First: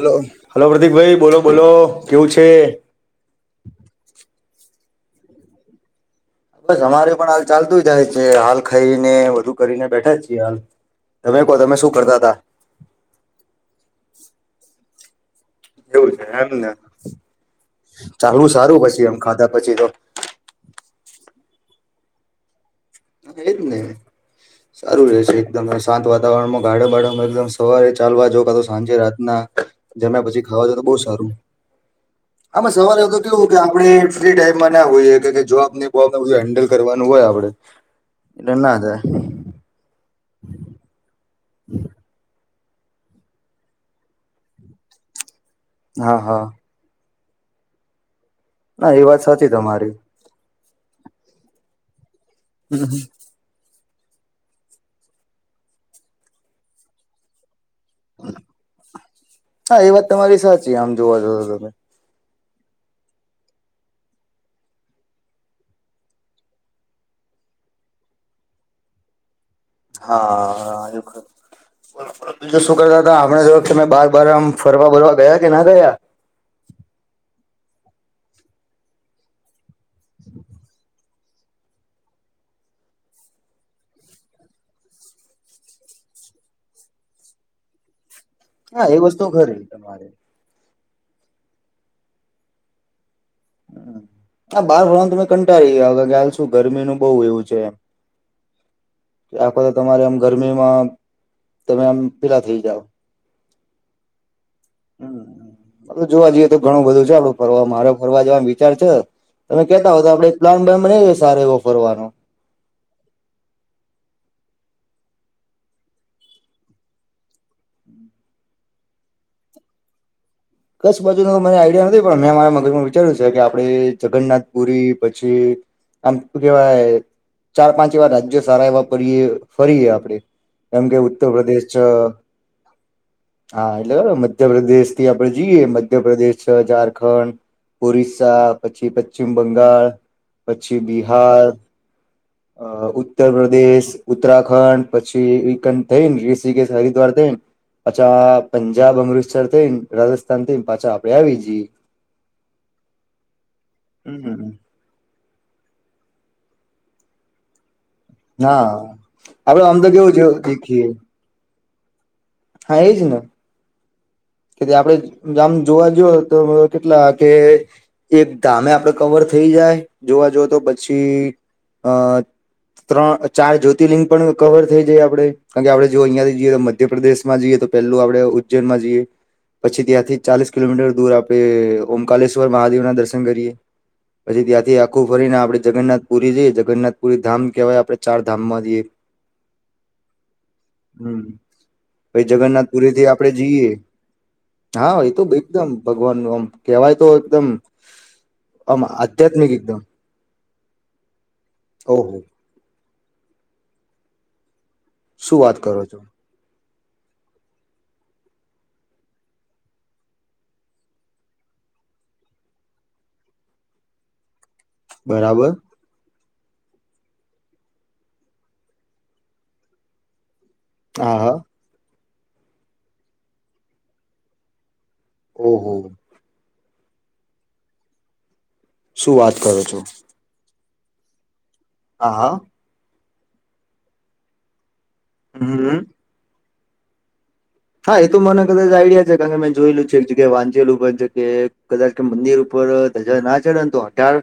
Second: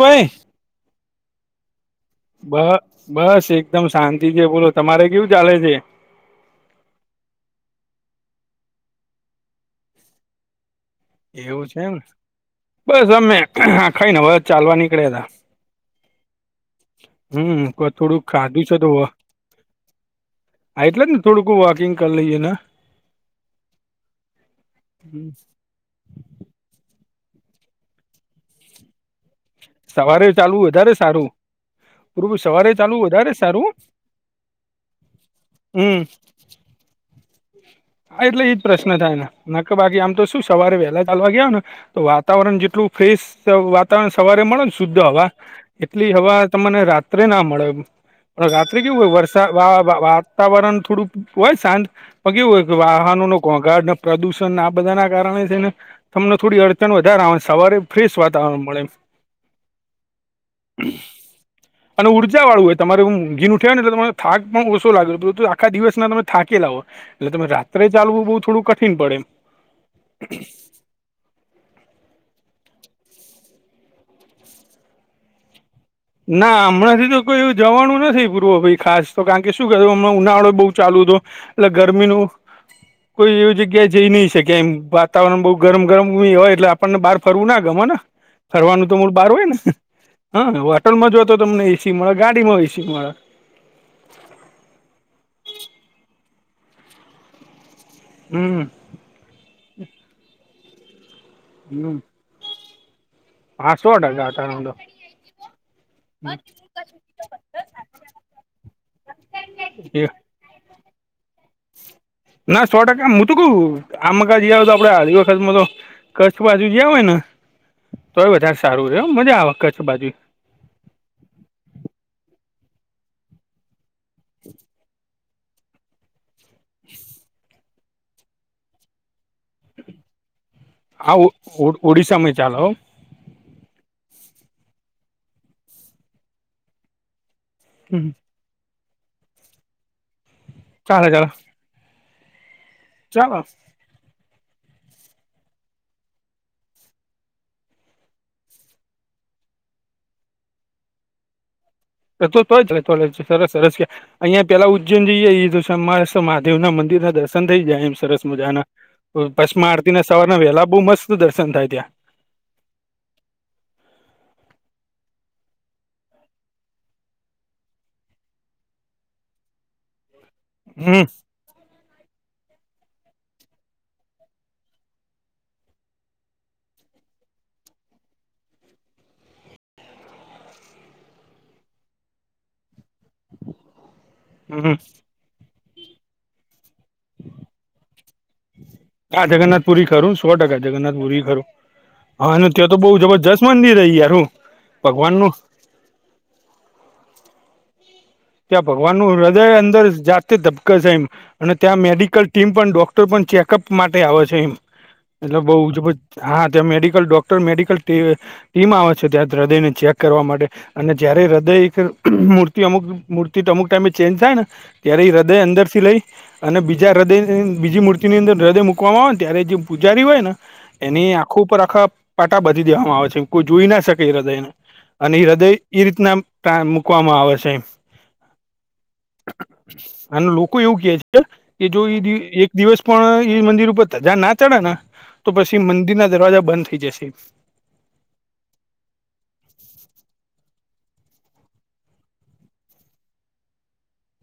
Hello ભાઈ hello Pratik ભાઈ બોલો બોલો. કેવું છે? બ બસ એકદમ શાંતિ છે, બોલો તમારે કેવું ચાલે છે? બસ અમારે પણ હાલ ચાલતું જાય છે હાલ ખાઈને બધું કરીને બેઠા છીએ હાલ. તમે કહો એવું તમે છે શું એમ કરતા હતા? બસ અમે આ ખઈન હવે આ ચાલવા નીકળ્યા હતાં. એવું છે એમને થોડુંક ચાલવું ખાધું સારું પછી એમ ખાધા પછી તો. હ એટલે જ ને થોડુંકું વોકિંગ કરી લઈએ ને. હ એજ ને સારું રહેશે. એકદમ શાંત વાતાવરણમાં ગાડાબાડોમાં એકદમ સવારે ચાલવા જાવ કા તો સાંજે રાતનાં. જમ્યા સવારે પછી ચાલવું ખાવા જાવ તો વધારે બઉ સારું. પૂરું આમાં સવારે ચાલવું એ તો વધારે કેવું કે સારું આપણેે ફ્રી ટાઈમમાં ના હોઈએ કે જોબને હમ બોબને બધું હેન્ડલ કરવાનું હોય આપડે. હા એટલે એજ પ્રશ્ન થાય ને નકર કે બાકી આમ તો શું સવારે વહેલા ચાલવા ગયા હોય ને તો વાતાવરણ જેટલું ફ્રેશ વાતાવરણ સવારે મળે ને શુદ્ધ હવા એટલી હા હવા હા તમને રાત ત્રે ના મળે પણ રાત્રે ના કેવું એ હોય વાત વરસા સાચી વા તમારી. વા વા તાવરણ થોડુંક હોય શાંત પણ કેવું હોય કે વાહનોનો ઘોંઘાટ પ્રદૂષણ આ બધાના કારણે છે ને તમને થોડી અડચણ વધારે આવે ને સવારે ફ્રીશ વાતાવરણ મળે એમ. હા એ વાત તમારી સાચી આમ જોવા જવ તો તમે અને ઉર્જાવાળું હોય તમારે હું ઉઘીન ઉઠયા હોય ને તો તમારે થાક પણ ઓછો લાગે આખા દિવસના તમે થાકેલા હોય. એટલે તમે રાત્રે ચાલવું બહુ થોડું કઠિન પડે એમ. હા. બીજું શું કરતા હતાં આ વખતે તમે બાર બાર આમ ફરવા બરવા ગયા કે ના ગયાં? ના અમણાંથી તો કોઈ એવું જવાનું નથી પૂર્વભાઈ ખાસ તો કાર ણ કે શું કેવું ઉનાળોય બઉ ચાલુ હતો એટલે ગરમીનું કોઈ એવી જગ્યા જઈ નહીં શકે એમ વાતાવરણ બઉુ ગરમ ગરમ હોય એટલે આ આપણને બહાર ફરવું ના ગમ ને હા ફરવાનું તો એ મૂળ વસ્તુ બહાર હોય ને. ખરી તમારે હને હોટલમાં જાવ તો તમને એસી મળે ગાડીમાં એસી મળે. હ બહાર ફરવાનું તમે કંટાળી હાલ શું ગરમીનું બઉ એવું છે. હમ્મ હમ્મ. કે આખો દિવસ તો તમારે આમ ગરમીમાં તમે આમ હમ પેલા થઈ જાવ. હા સો ટકા [unintelligible] હમ્મ. જોવા જઈએ તો ઘણું બધું છે આપડું ફરવા મારે ફરવા જવાનો વિચાર છે તમે કેહતા હો તો આપડે [inaudible] ના સો ટકા મુ તો કઉ આમ કા જી આવીએ તો આપડે અઢી વખતમાં તો કચ્છ બાજુ ગયા હોય ને તોય વધારે સારું રે હ મજા આવે કચ્છ બાજુય. કચ્છ બાજુનો તો મને આઈડિયા નથી પણ મેં મારા મગજમાં વિચાર્યું છે કે આપડે જગન્નાથપુરી પ પછી આમ કેવા એ ચાર પાંચ એવા રાજ્યો સારા એવા પડીએ ફરીએ આપણેે એમ કે ઉત્તર આવું પ્રદેશ ઓડિશામાં ચાલે હો [unintelligible] હા એટલે હ મધ્યપ્રદેશ થી આપડે જઈએ મધ્યપ્રદેશ છે, ઝારખંડ ઓરિસ્સા પછી, પશ્ચિમ બંગાળ પછી, ચાલે ચાલે બિહાર અ ચાલે ઉત્તરપદેશ ઉત્તરાખંડ પછી આ [unintelligible] થઈ ને ઋષિકેશ હરિદ્વાર થઈને પાછા પંજાબ, અમૃતસર થઈને રાજસ્થાન થઈને પાછા આપડે આવી જઈએ. [unintelligible] તો જ રતો સરસ સરસ કે હમ અહીયાં પહેલા ઉ [unintelligible] જએ તોમા મહાદેવના મંદિરના દર્શન થઈ જાય એમ સરસ હા મજા આપડે ભસ્મા આમ તો આરતી ના કેવું જો સવારના વહેલા બહુ દેખીએ મસ્ત દર્શન થાય ત્યાં હા એ જ ના કે આપડે આમ જોવા જએ તો કેટલા કે એક ધામે આપડે કવર થઈ જાય જોવા જ તો હમ પછી અ ત્રણ ચાર જ્યોતિર્લિંગ પણ કવર થઈ જાય આપડે કારણ કે આપડે જો અહિયાંથી જઈએ તો મધ્યપ્રદેશ માં જઈએ તો પહેલું આપડણે ઉજ્જૈનમાં જઈએ. પછી ત્યાંથી ચાલીસ કિલોમીટર દૂર આપણે ઓમકલેશ્વર મહાદેવના દર્શન કરીએ પછી હમ ત્યાંથી આખું. ફરીને આપડણે જગન્નાથપુરી જઈએ જગન્નાથપુરી ધામ કહેવાય આપડણે ચાર ધામમાં જઈએ. હા જગન્નાથપુરી ખરું સો ટકા હમ જગન્નાથપુરી ખરું પછી હા અને ત્યા તો બહુ જગન્નાથપુરી થી આપડે જબરજસ્ત જઈએ મંદિર ર યાર હું હા તો ભગવાનનું એકદમ ભગવાન નુ આમ કેહવાય તો એકદમ ત્યાં આમ ભગવાન નું હૃદય આધ્યાત્મિક એકદમ અંદર જાત ધબક છે, એમ અને ત્યાં ઓહો મેડિકલ ટીમ પણ ડોક્ટર પણ ચેકઅપ માટે આવે છે, એમ શું એટલે બઉ વાત કરો જબર છો હા ત્યાં મેડિકલ ડોક્ટર મેડિકલ ટી ટીમ આવે છે, ત્યાં હૃદયને ચેક કરવા માટે અને જયારે હૃદય એક મૂર્તિ અમુક. મૂર્તિ તો અમુક ટાઈમે ચેન્જ થાય ને ત્યારે હૃદય બરાબર અંદરથી લઈ. અને બીજા હૃદય બીજી મૂર્તિની અંદર હૃદય મૂકવામાં આવે ને ત્યારે જે પૂજારી હોય ને. એની હા હા આખો ઉપર આખા પાટા બધી દેવામાં આવે છે, કોઈ જોઈ ના શકે એ હૃદયને અને હૃદય ઓહો એ રીતના [unintelligible] મૂકવામાં આવે છે, એમ. શું વાત કરો છો? અને લોકો એવું કે છે, કે જો એ હા હા એક દિવસ પણ એ મંદિર ઉપર ત જ્યાં ના ચડે ને તો પછી હમ મંદિર ના દરવાજા બંધ થઈ જશે. હા એ તો મને કદાચ આઈડિયા છે, કારણ કે મેં જોયેલું છે, એક જગ્યાએ વાંચેલું પણ છે, કે કદાચ કે મંદિર ઉપર ધજા ના ચડે ને તો અઢાર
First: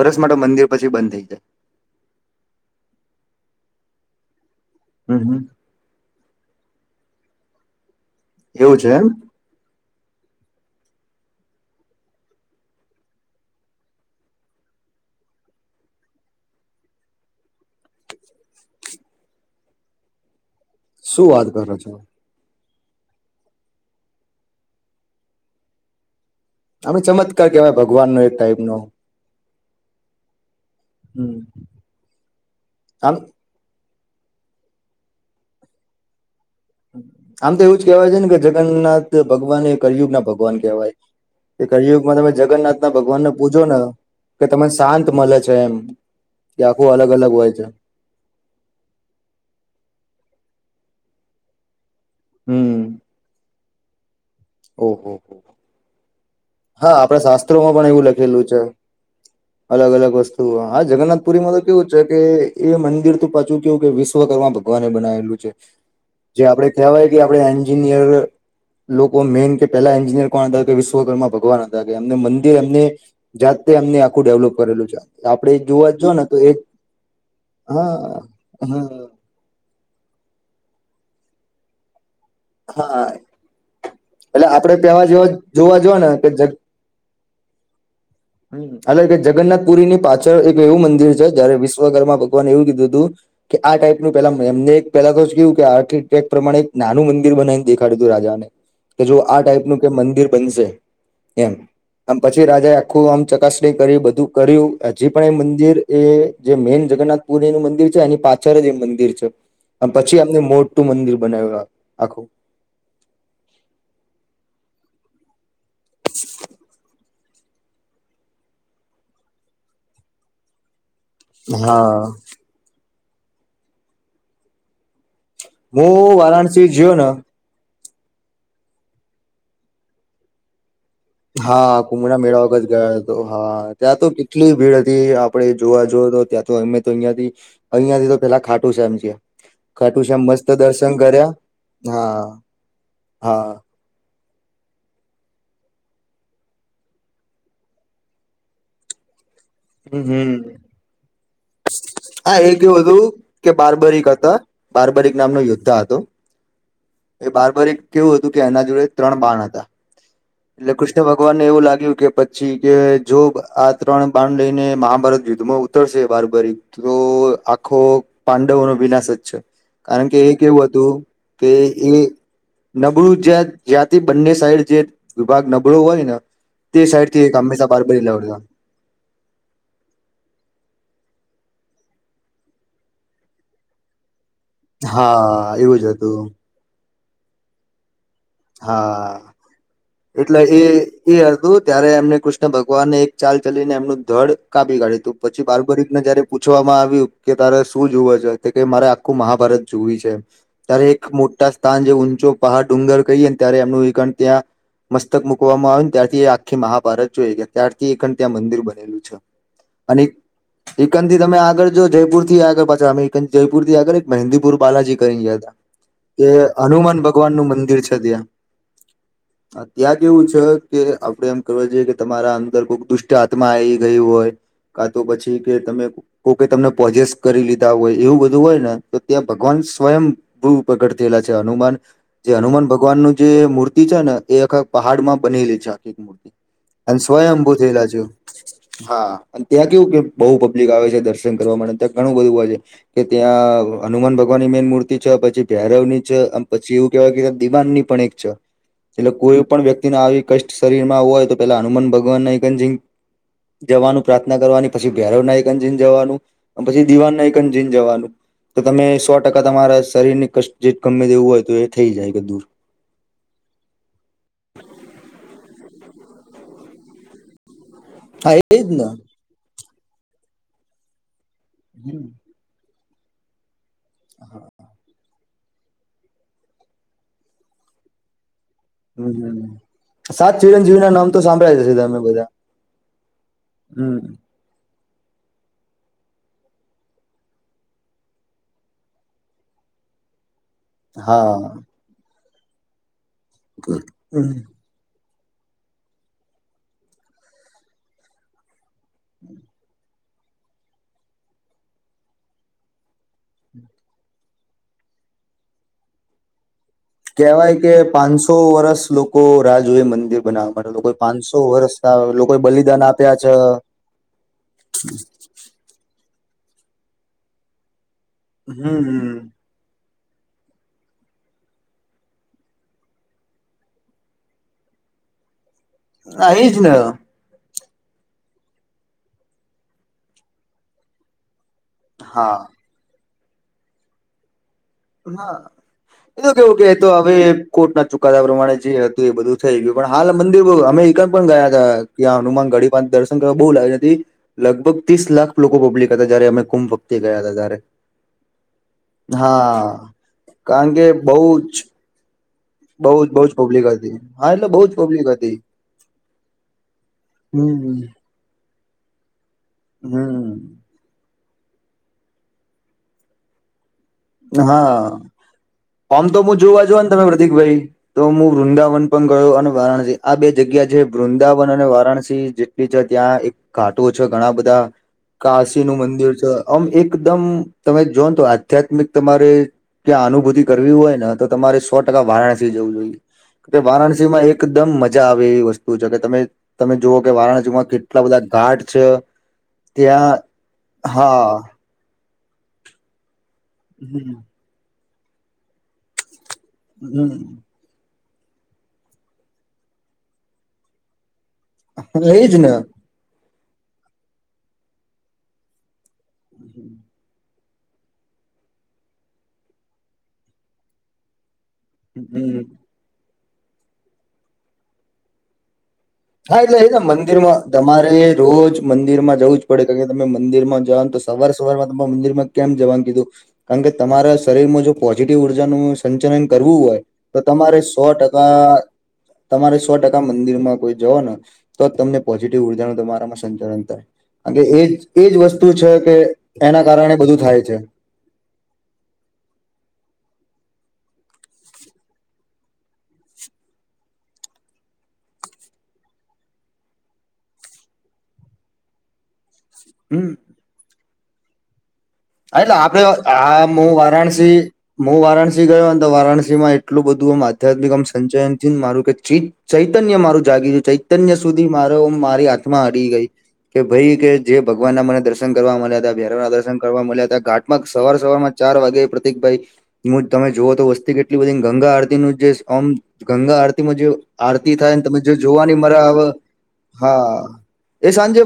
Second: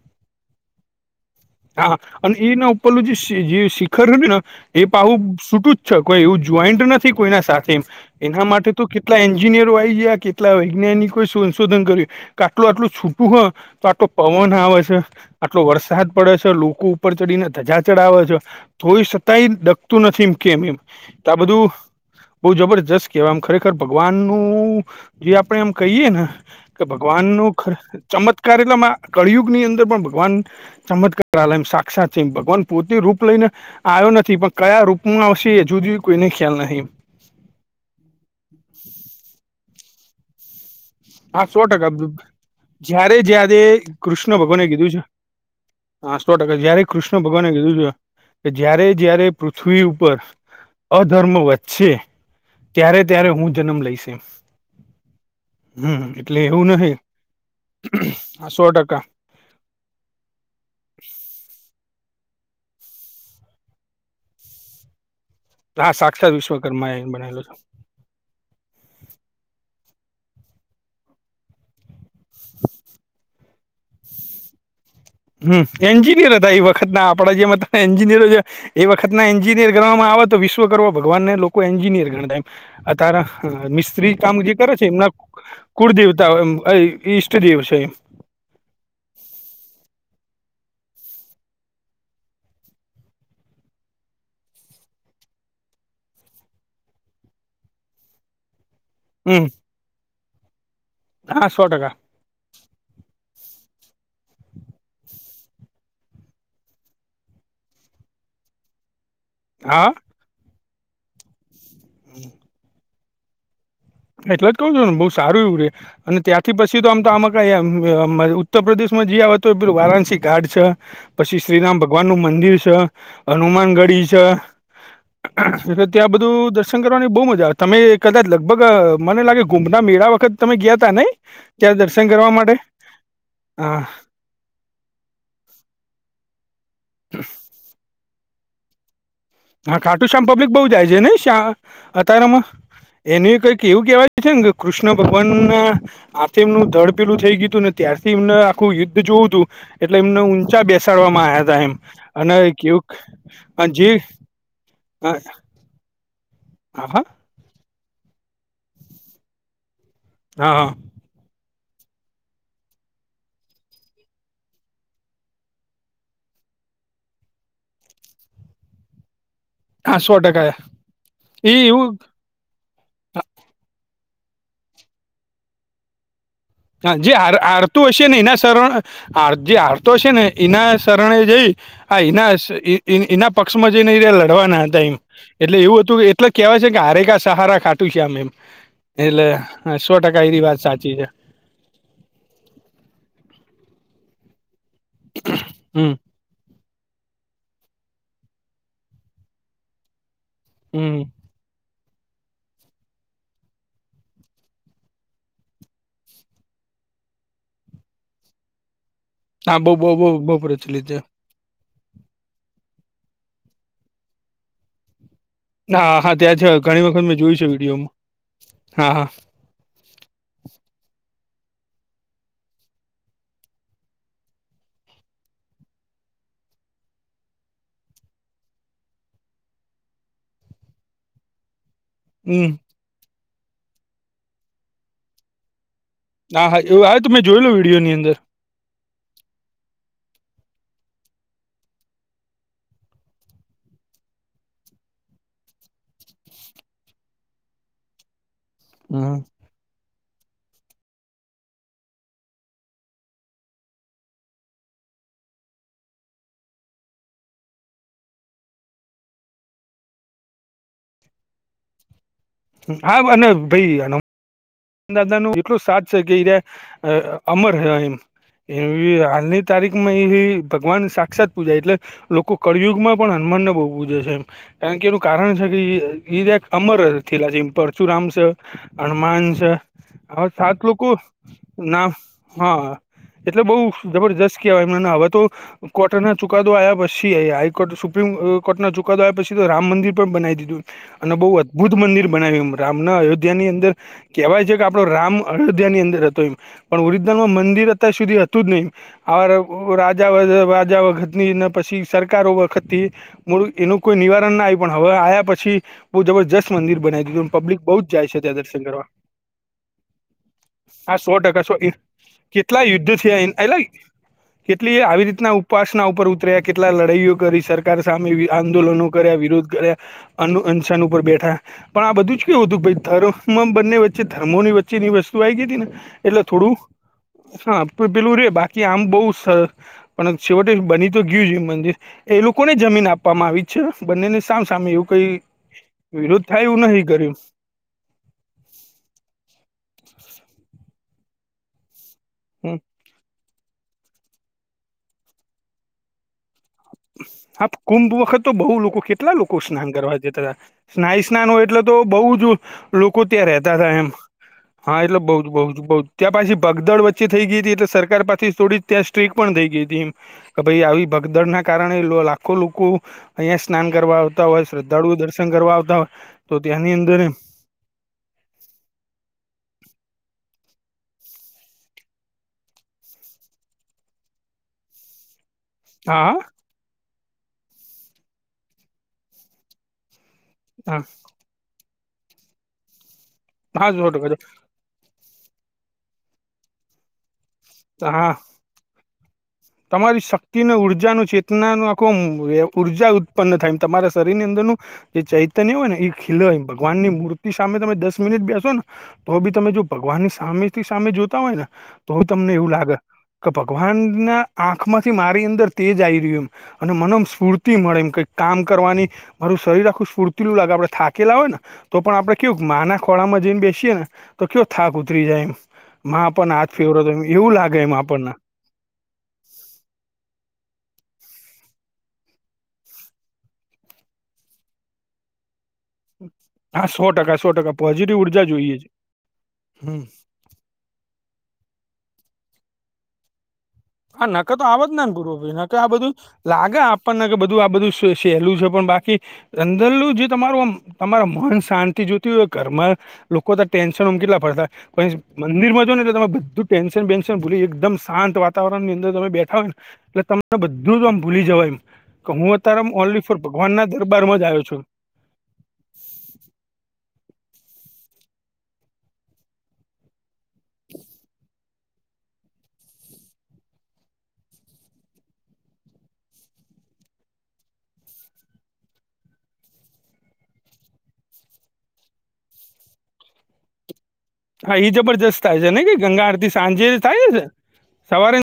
[unintelligible] માટે મંદિર પછી બંધ થઈ જાય. હા અને એના ઉપરલું જે શિખરું ને એ હમ પાવું હમ છૂટું કોઈ એવું જોઈન્ટ નથી કોઈના સાથેમ એના માટે એવું તો છે એમ કેટલા એ એન્જિનિયર હોય આ કેટલા વૈજ્ઞાનિકોએ સંશોધન કર્યું. કે આટલું આટલું છૂટું હોય તો આટલો પવન આવે છે, આટલો વરસાદ પડે છે, લોકો ઉપર ચડીને ધજા ચડાવે છે, થોઈ સતાંય ડકતું નથી એમ કેમ એમ શું [unintelligible] આ વાત બધું. કરો છો બહ જબરજસ્ત કહેવાય આમ ખરેખર ભગવાન નું જે આપણે એમ કહીયએ ને. કે આમે ભગવાન ચમત્કાર ન કેવાય ભગવાનનો એક ચમત્કાર ટાઈપનો એટલા કળયુગ ની અંદર પણ ભગવાન. હમ [unintelligible] સાક્ષાત છે, ભગવાન પોતે આમ રૂપ લઈ. આવ્યો નથી પણ કયા રૂપમાં આવશે એ જુદી કોઈને ખ્યાલ નહી. આમ તો એવું જ કેહેવાય છે ને કે જગન્નાથ ભગવાન કરિયુગ ના ભગવાન કેહેવાય. હા સો એ ટકા ક્યુંમાં તમે જગન્નાથ ના જયારે ભગવાનને જયારે પૂજો ને કૃષ્ણ કે ભગવાને તમને કીધું છે શાંત મળે છે એમ. હા કે આખું [unintelligible] અલગ અલગ હોય ભગવાનને છે [unintelligible] કે જય્યારે જય્યારે પૃથ્વી ઉપર અધર્મ વધશે. ત્યારે ત્યારે હું જન્મ લઈશ. ઓહ હો. હમ્મ. હા આપણે શાસ્ત્રોમાં પણ એવું લખેલું આ છે. સો ટકા અલગ-અલગ વસ્તુ હા જગન્નાથપુરી માં તો કેવું છે કે એ મંદિર ત પાછું કેવું કે વિશ્વ કરર્મા ભ ભગવાને બનાવેલું છે હા સાક્ષાત જે આપડે વિશ્વકર્મા એ કહેવાય કે આપ બનેલો છે એ લોકો મેન કે પેલા એન્જિનિયર કોણ હતા વિશ્વકર્મા ભ ભગવાન હતા કે એમને મંદિર એમને જાતે અમને આખું ડેવલોપ કરેલું છે. આપડે હમ જોવા જ જો ને એન્જિનિયર તો હતા એક એ વખત ના આપડા જે મ હા એન્જિનિયરો છે એ હા વખત ના એન્જિનિયર ગણવામાં આવે તો વિશ્વકર્મા ભગવાનને લોકો એન્જિનિયર ગણતા એમ. અ હા તારા મિસ્ત્રી કામ એટલે જે કરે આપડે છે પેવા એમના જેવા જોવા જ ને કે કુળદેવતા ઇસ્ટ. તથજી વિષય. હ એટલે કે જગન્નાથ પુરીની પાછળ એક એવું મંદિર છે જયારે વિશ્વકરમાં ભગવાન એવું કીધું હતું. કે આ ટાઈપનું પેલા એમને એક પેલા કેવું કે આર્ટિટેક પ્રમાણે એક નાનું મંદિર બનાઇ દે. ખડદું રાજા. કે જો આ હમ ટાઈપનું કે મંદિર બનશે હા એમ સો ટકા આમ પછી રાજા આખું આમ ચકાસણી કરી બધું કર્યું હજી પણ એ મંદિર એ જે મેન જગન્નાથ પુરીનું મંદિર છે અને પાછળ જ એ મંદિર છે. હા અને પછી અમને મોટુ મંદિર બનાવ્યું આ આખું. એટલે જ કઉું છું ને બહુ સારું એવું રે અને ત્યાંથી પછી તો આમ તો આમાં ઉત્તર પ્રદેશ માં જ તો પેલું વારાણસી ઘાટ છે. પછી શ્રીરામ હા ભગવાન નું મંદિર છે. હનુમાન ગઢી છે. એટલે હું ત્યાં બધું વારાણસી દર્શન ગયો ને કરવાની બહુ મજા આવે. તમે કદાચ લગભગ મને લાગે કુંભના મેળા વખત તમે ગયા તા નહી. હા કુંભડા મેળા વગ જ ગયા હતો હા ત તો કેટલી ભીડ હતી આપડણે જોવા જોએ તો ત્યાં તો અમે તો અહંથી અહિયાયા થી તો પેલા ખાટું છે. હા ખાટુ શ્યામ મસ્ત પબ્લિક બહુ જાય દર્શન છે ને કર્યા શા હા અત્યારેમાં એનું હા કઈ એવું કેવાય. એ જંગ કૃષ્ણ ભગવાન ને. આથી એમનું ધડ પેલું થઈ ગયું ને ત્યારથી એમને આખું યુદ્ધ જોવું હતું. એટલે હમ એમને હમ ઊંચા બેસાડવામાં આવ્યા તા એમ અને હા એ કેું જે બાર્બારીક નામનો યોદ્ધા હતો. હા. હા. એ બાર બર એક કેવું હતું કે એના જોડે ત્રણ બાણ હતા હા હા એટલે કુસ્ત કૃષ્ણ ભગવાન ને એવું લાગ્યું કે પછી કે જો આ ત્રણ બાણ લઈને મહાભારત યુધમાં ઉતરશે બારબારી. તો આખો પાંડવોનો વિનાશ જ છે. હા કારણ સો કે એ ટકા કેવું હતું કે એ નબળું જ્યાં જ્યાંથી બંને સાઈડ જે વિભાગ નબળો હોય ને. તે હા, જે સાઈડ થી હાર એક હંમેશા હારતું બારબરી હશે ને એના લડતા શરણ જે હારતો હશે ને એના શરણે જઈ. હા એના એના પક્ષમાં જઈને એ લડવાના હતા. એટલે એવું હતું કે એટલે કેહેવાય છે કે હારેકા સહારા ખાટું છે આમ એમ. એટલે હા હા, સો ટકા એટલે એની એ વાત સાચી છે એ હરદૂત. ત્યારે એમને કૃષ્ણ ભગવાનને એક ચાલ ચલીને એમનું ધડ કાપી કાઢ્યું હતું. પછી હમ બાારબરીકને જયારે પૂછવામાં આવ્યું કે તારે શું જુવે છે કે કે મારે આખું મહાભારત જોવી છે. ત્યારે હમ એક મોટા સ્થાન જે ઊંચો પહાડ ડુંગર કહીએ ને ત્યારે એમનું વણ ત્યાં મસ્તક મુકવામાં આવે ને ત્યારથી એ આખી મહાભારત જોઈ ગ્યા. ત્યારથી એ ત્યાં મંદિર બનેલું છે. હા બહુ બહુ અને બહુ બહુ પ્રચલિત છે એકંદી તમે આગળ જો જયપુર થી આગળ પાછા અમે જયપુરથી આગળ એક મહેંદીપુર બાલાજી કરી ગયા હતા. હા, હા કે ત્યાંથી ઘણી હનુમાન વખત મેં ભગવાન જોયું નું છે મંદિર ત્યાં વિડીયોમાં હા હા. [inaudible] ત્યાં કે એવું છે કે આપડે એમ કરવા જોઈએ કે તમારા અંદર કોઈ દુષ્ટ આત્મા આવી ગયું હોય. કા તો પછી કે તમે કોકે તમને પોજેસ કરી લીધા હોય એવું બધું હોય ને તો ત્યાં ભગવાન સ્વયં બહુ પ્રગટ થયેલા છે. હનુમાન જે હમ હનુમાન ભગવાનનું જે મૂર્તિ છે ને એ આખા પહાડમાં બનેલી છે આખી મૂર હા હા એવું અને હા તો મેં સ્વયંભુ જોયેલું થયેલા વિડીયોની છે. અંદર હા ત્યાં કેવું કે બહુ પબ્લિક આવે છે દર્શન કરવા માટે ત્યાં ઘણું બધું હોય છે. કે ત્યાં હનુમાન ભગવાનની મેન મૂર્તિ છે, પછી ભૈરવ ની છે, પછી એવું કેવાય કે દિવાનની પણ એક છે એટલે હમ કોઈ પણ વ્યક્તિના આવી કષ્ટ શરીરમાં હોય તો પેલા હનુમાન ભગવાનના [unintelligible] જવાનું પ્રાર્થના કરવાની પછી ભૈરવ ના યન્જીન જવાનું પછી દીવાનના એક અનજીન જવાનું. તો તમે સો ટકા તમારા શરીરની કસ્ટ જે ગમે દેવું હોય તો એ થઈ જાય કે દૂર. હાવ અને ભઈ એનો દાદાનું એટલું સાથ છે કે અમર હી એમ હા એજ ને એ હાલની તારીખ માં એવી ભગવાન સાક્ષાત પૂજા એટલે હમ લોકો કળયુગમાં પણ હનુમાનને બહુ છે એમ કારણ કે એનું કારણ છે કે અમર લા છે. એ પરચુરામ છે. હનુમાન છે. હમ. હા સાત ચિરંજીવી લોકો ના નામ તો સાંભળ્યા જશે નાફ તમે બધા હા એટલે બઉ હમ જબરજસ્ત કેવાય મને હવે તો કોર્ટ ના ચુકાદો આવ્યા પછી હાઈકોર્ટ સુપ્રીમ કોર્ટના ચુકાદો આવ્યા પછી તો રામ મંદિર પણ બનાવી દીધું. અને બહુ હા અદભુત મંદિર બનાવ્યું એ રામના અયોધ્યા મની અંદર આપડો રામ અયોધ્યાની અંદર હતો એમ પણ ઓરિજનલમાં મંદિર અત્યાર સુધી હતું જ નહી. [unintelligible] રાજા રાજા વખતની ને પછી સરકારો વખતથી. મૂળ એનું કોઈ નિવારણ ના આય પણ હવે આયા પછી બહુ જબરજસ્ત મંદિર બના કેવાય કે પાંચસો વરષ લોકો રાહ જોઈ મંદિર બનાવ લોકો આ સો પાંચસો ટકા સો વર્ષ તા લોકોએ કેટલા બલિદાન યુદ્ધ થયા આપ્યા એન- છે. પાસના ઉપર ઉતર્યા કેટલા લડાઈઓ કરી સરકાર સામે હમ આંદોલનો હમ. કર્યા વિરોધ કર્યા. અનુ અન્સાન ઉપર બેઠા પણ આ બધું જ કેવું હતું બંને વ ચે ધર્મો ની વચ્ચેની વસ્તુ આવી ગઈ હતી ને એટલે હા એજ થોડું ને હા પેલું રે બાકી આમ બહુ સર પણ છેવટે બની તો ગયુ જ એ મંદિર. એ હા લોકોને જમીન આપવામાં આવી છે બંનેને સામ સામે એવું. કઈ હા વિરોધ [unintelligible] થાય કેવું એવું કે નહી તો હવે કર્યું કોર્ટ ના ચુકાદા પ્રમાણે જે હતું એ બધું થઈ ગયું પણ હાલ મંદિર અમે એક પણ ગયા હતા. ત્યાં હનુમાન ગડી પા દર્શન કરવા બહુ લાગે લગભગ ત્રીસ લાખ લોકો પબ્લિક હતા જયારે અમે કંમ આ કુંભ વખત તો બહુ લોકો કેટલા લોકો હા સ્નાન કરવા જતા હતા. કારણ કે સ્નાયુ બહુ સ્નાન હોય એટલે જ તો બહુ જ બહુ લોકો જ બહુ ત્યાં જ રહેતા પબ્લિક હતા એમ. હતી એટલે બહુ હા જ એટલે પબ્લિક બઉુ જ હતી બહુ જ બઉ ત્યાં પાછી બગદડ વચ્ચે થઈ ગઈ હતી એટલે હમ સરકાર પાછી થોડી ત્યાં સ્ટ્રીક પણ થઈ ગઈ હતી એમ કે ભાઈ હમ આવી ભગદડ ના કારણે લાખો લોકો અહિયા સ્નાન કરવા આવ તા હોય હા શ્રદ્ધાળુઓ દર્શન કરવા આવતા હોય તો ત્યાંની અંદર વઇ તો હું વૃંદાવન પણ ગયો અને વારાણસી આ બે જગ્યા છે વૃંદાવન અને વારાણસી જેટલી છે ત્યાં એ ઘાટો છે ઘણા બધા કાશી નું મંદિર હા છે આમ એકદમ તમે જોઓને તો આધ્યાત્મિક તમારે ક્યાં અનુભૂતિ કરવી હા હોય ને તો તમારે સો ટકા વારાણસી જવું જોઈએ કે હા સો વારાણસી ટકા માં એકદમ મજા આવે એવી વસ્તુ છે કે તમે તમે જુઓ કે વારાણ જેમાં કેટલા હા બધા [unintelligible] તમારી ત્યાં શક્તિ ઉર્જા નું હા ચેતના નુ આખુ ઊર્જા ઉત્પન્ન થાય તમારા હમ શરીર ની અંદરનું જે ચૈતન્ય હોય ને એ ખીલે ભગવાનની મૂર્તિ હમ સામે તમે દસ મિનિટ બેસો ને તો બી તમે જો ભગવાનની સામે થી સામે જોતા હોય ને તો એજ તમને ને એવું લાગે કે ભગવાન ના આંખમાંથી મારી અંદર તેજ આવી એમ. અને મનોમ સ્ફૂર્તિ મળે એમ કઈ કામ કરવાની. મારું શરીર આખું સ્ફૂર્તિલું લાગે આપડે થાકેલા હોય ને તો પણ આપણે હમ કેવું મા ના ખોળામાં જઈને બેસીએે ને તો કેયો થાક ઉતરી જાય એમ. મા હા આપણને હાથ એટલે એવીતા ફેવરો તો એમ એવું મંદિરમાં લાગે એમ તમારે આપણને રોજ મંદિર માં જવું જ પડે કારણ તમે મંદિર માં જવાનું તો સવારે સવાર માં તમાર મંદિરમાં કેમ જવાનું કીધું કારણ કે તમારા શરીરમાં જો પોઝિટિવ ઉર્જા નું સંચલન કરવું હા હોય સો ટકા તો સો ટકા તમારે સો પોઝિટિવ ઉર્જા જોઈએ ટકા છે તમારે સો હમ ટકા મુ મંદિરમાં કોઈ જો ને તો જ તમને પોઝિટિવ ઉર્જા નું તમારામાં સંચાલન થાય હા ન કે કારણ તો આવ એજ જ નેને એજ ગુરુ ભાઈ ને વસ્તુ આ છે બધું કે લાગે એના કારણે આપણને કે થાય બધું આ છે બધું શું એટલું સેલુ છે પણ બાકી અંદરલું જે તમારું અમ તમારા મન શાંતિ જોતી હોય ઘરમાં લોકો તો ટેન્શન ઉમ કેટલા પડતા. પાહિ મંદિર માં જો ને તમે બધું ટેન્શન વેન્શન ભૂલી એકદમ શાંત વાત વાતાવરણ ની અંદર તમે બેઠા હોય ને એટલે હમ તમને બધું તો આમ ભૂલી જવાય એમ. કે હું હા, એટલે અત્યારે આપડે ઓનલી ફોર આ ભગવાન હું ના દરબારમાં જ વારાણસી આવ્યો છું. હું વારાણસી ગયો તો વારાણસી માં એટલું બધું આમ આધ્યાત્મિક આમ સંચયન થીને મારું કે ચી ચૈતન્ય મારું જાગી ગયું ચૈતન્ય સુધી મારો મારી હાથમાં અડી ગઈ. કે ભાઈ કે જે ભગવાન ના મને દર્શન કરવા મળ્યા હતા [unintelligible] ના દર્શન કરવા મળ્યા હતા ઘાટમાં સવાર સવાર માં ચાર વાગે પ્રતિકભાઈ મુ તમે જુઓ તો વસ્તી કેટલી બધી ગંગા આરતી નુ જે આમ ગંગા આરતીમાં જે આરતી હા એ થાય તમે જો જબરજસ્ત થાય છે જોવાની ને કે મજા આવે ગંગા આરતી સાંજે હા થાય છે એ સવારે સાંજે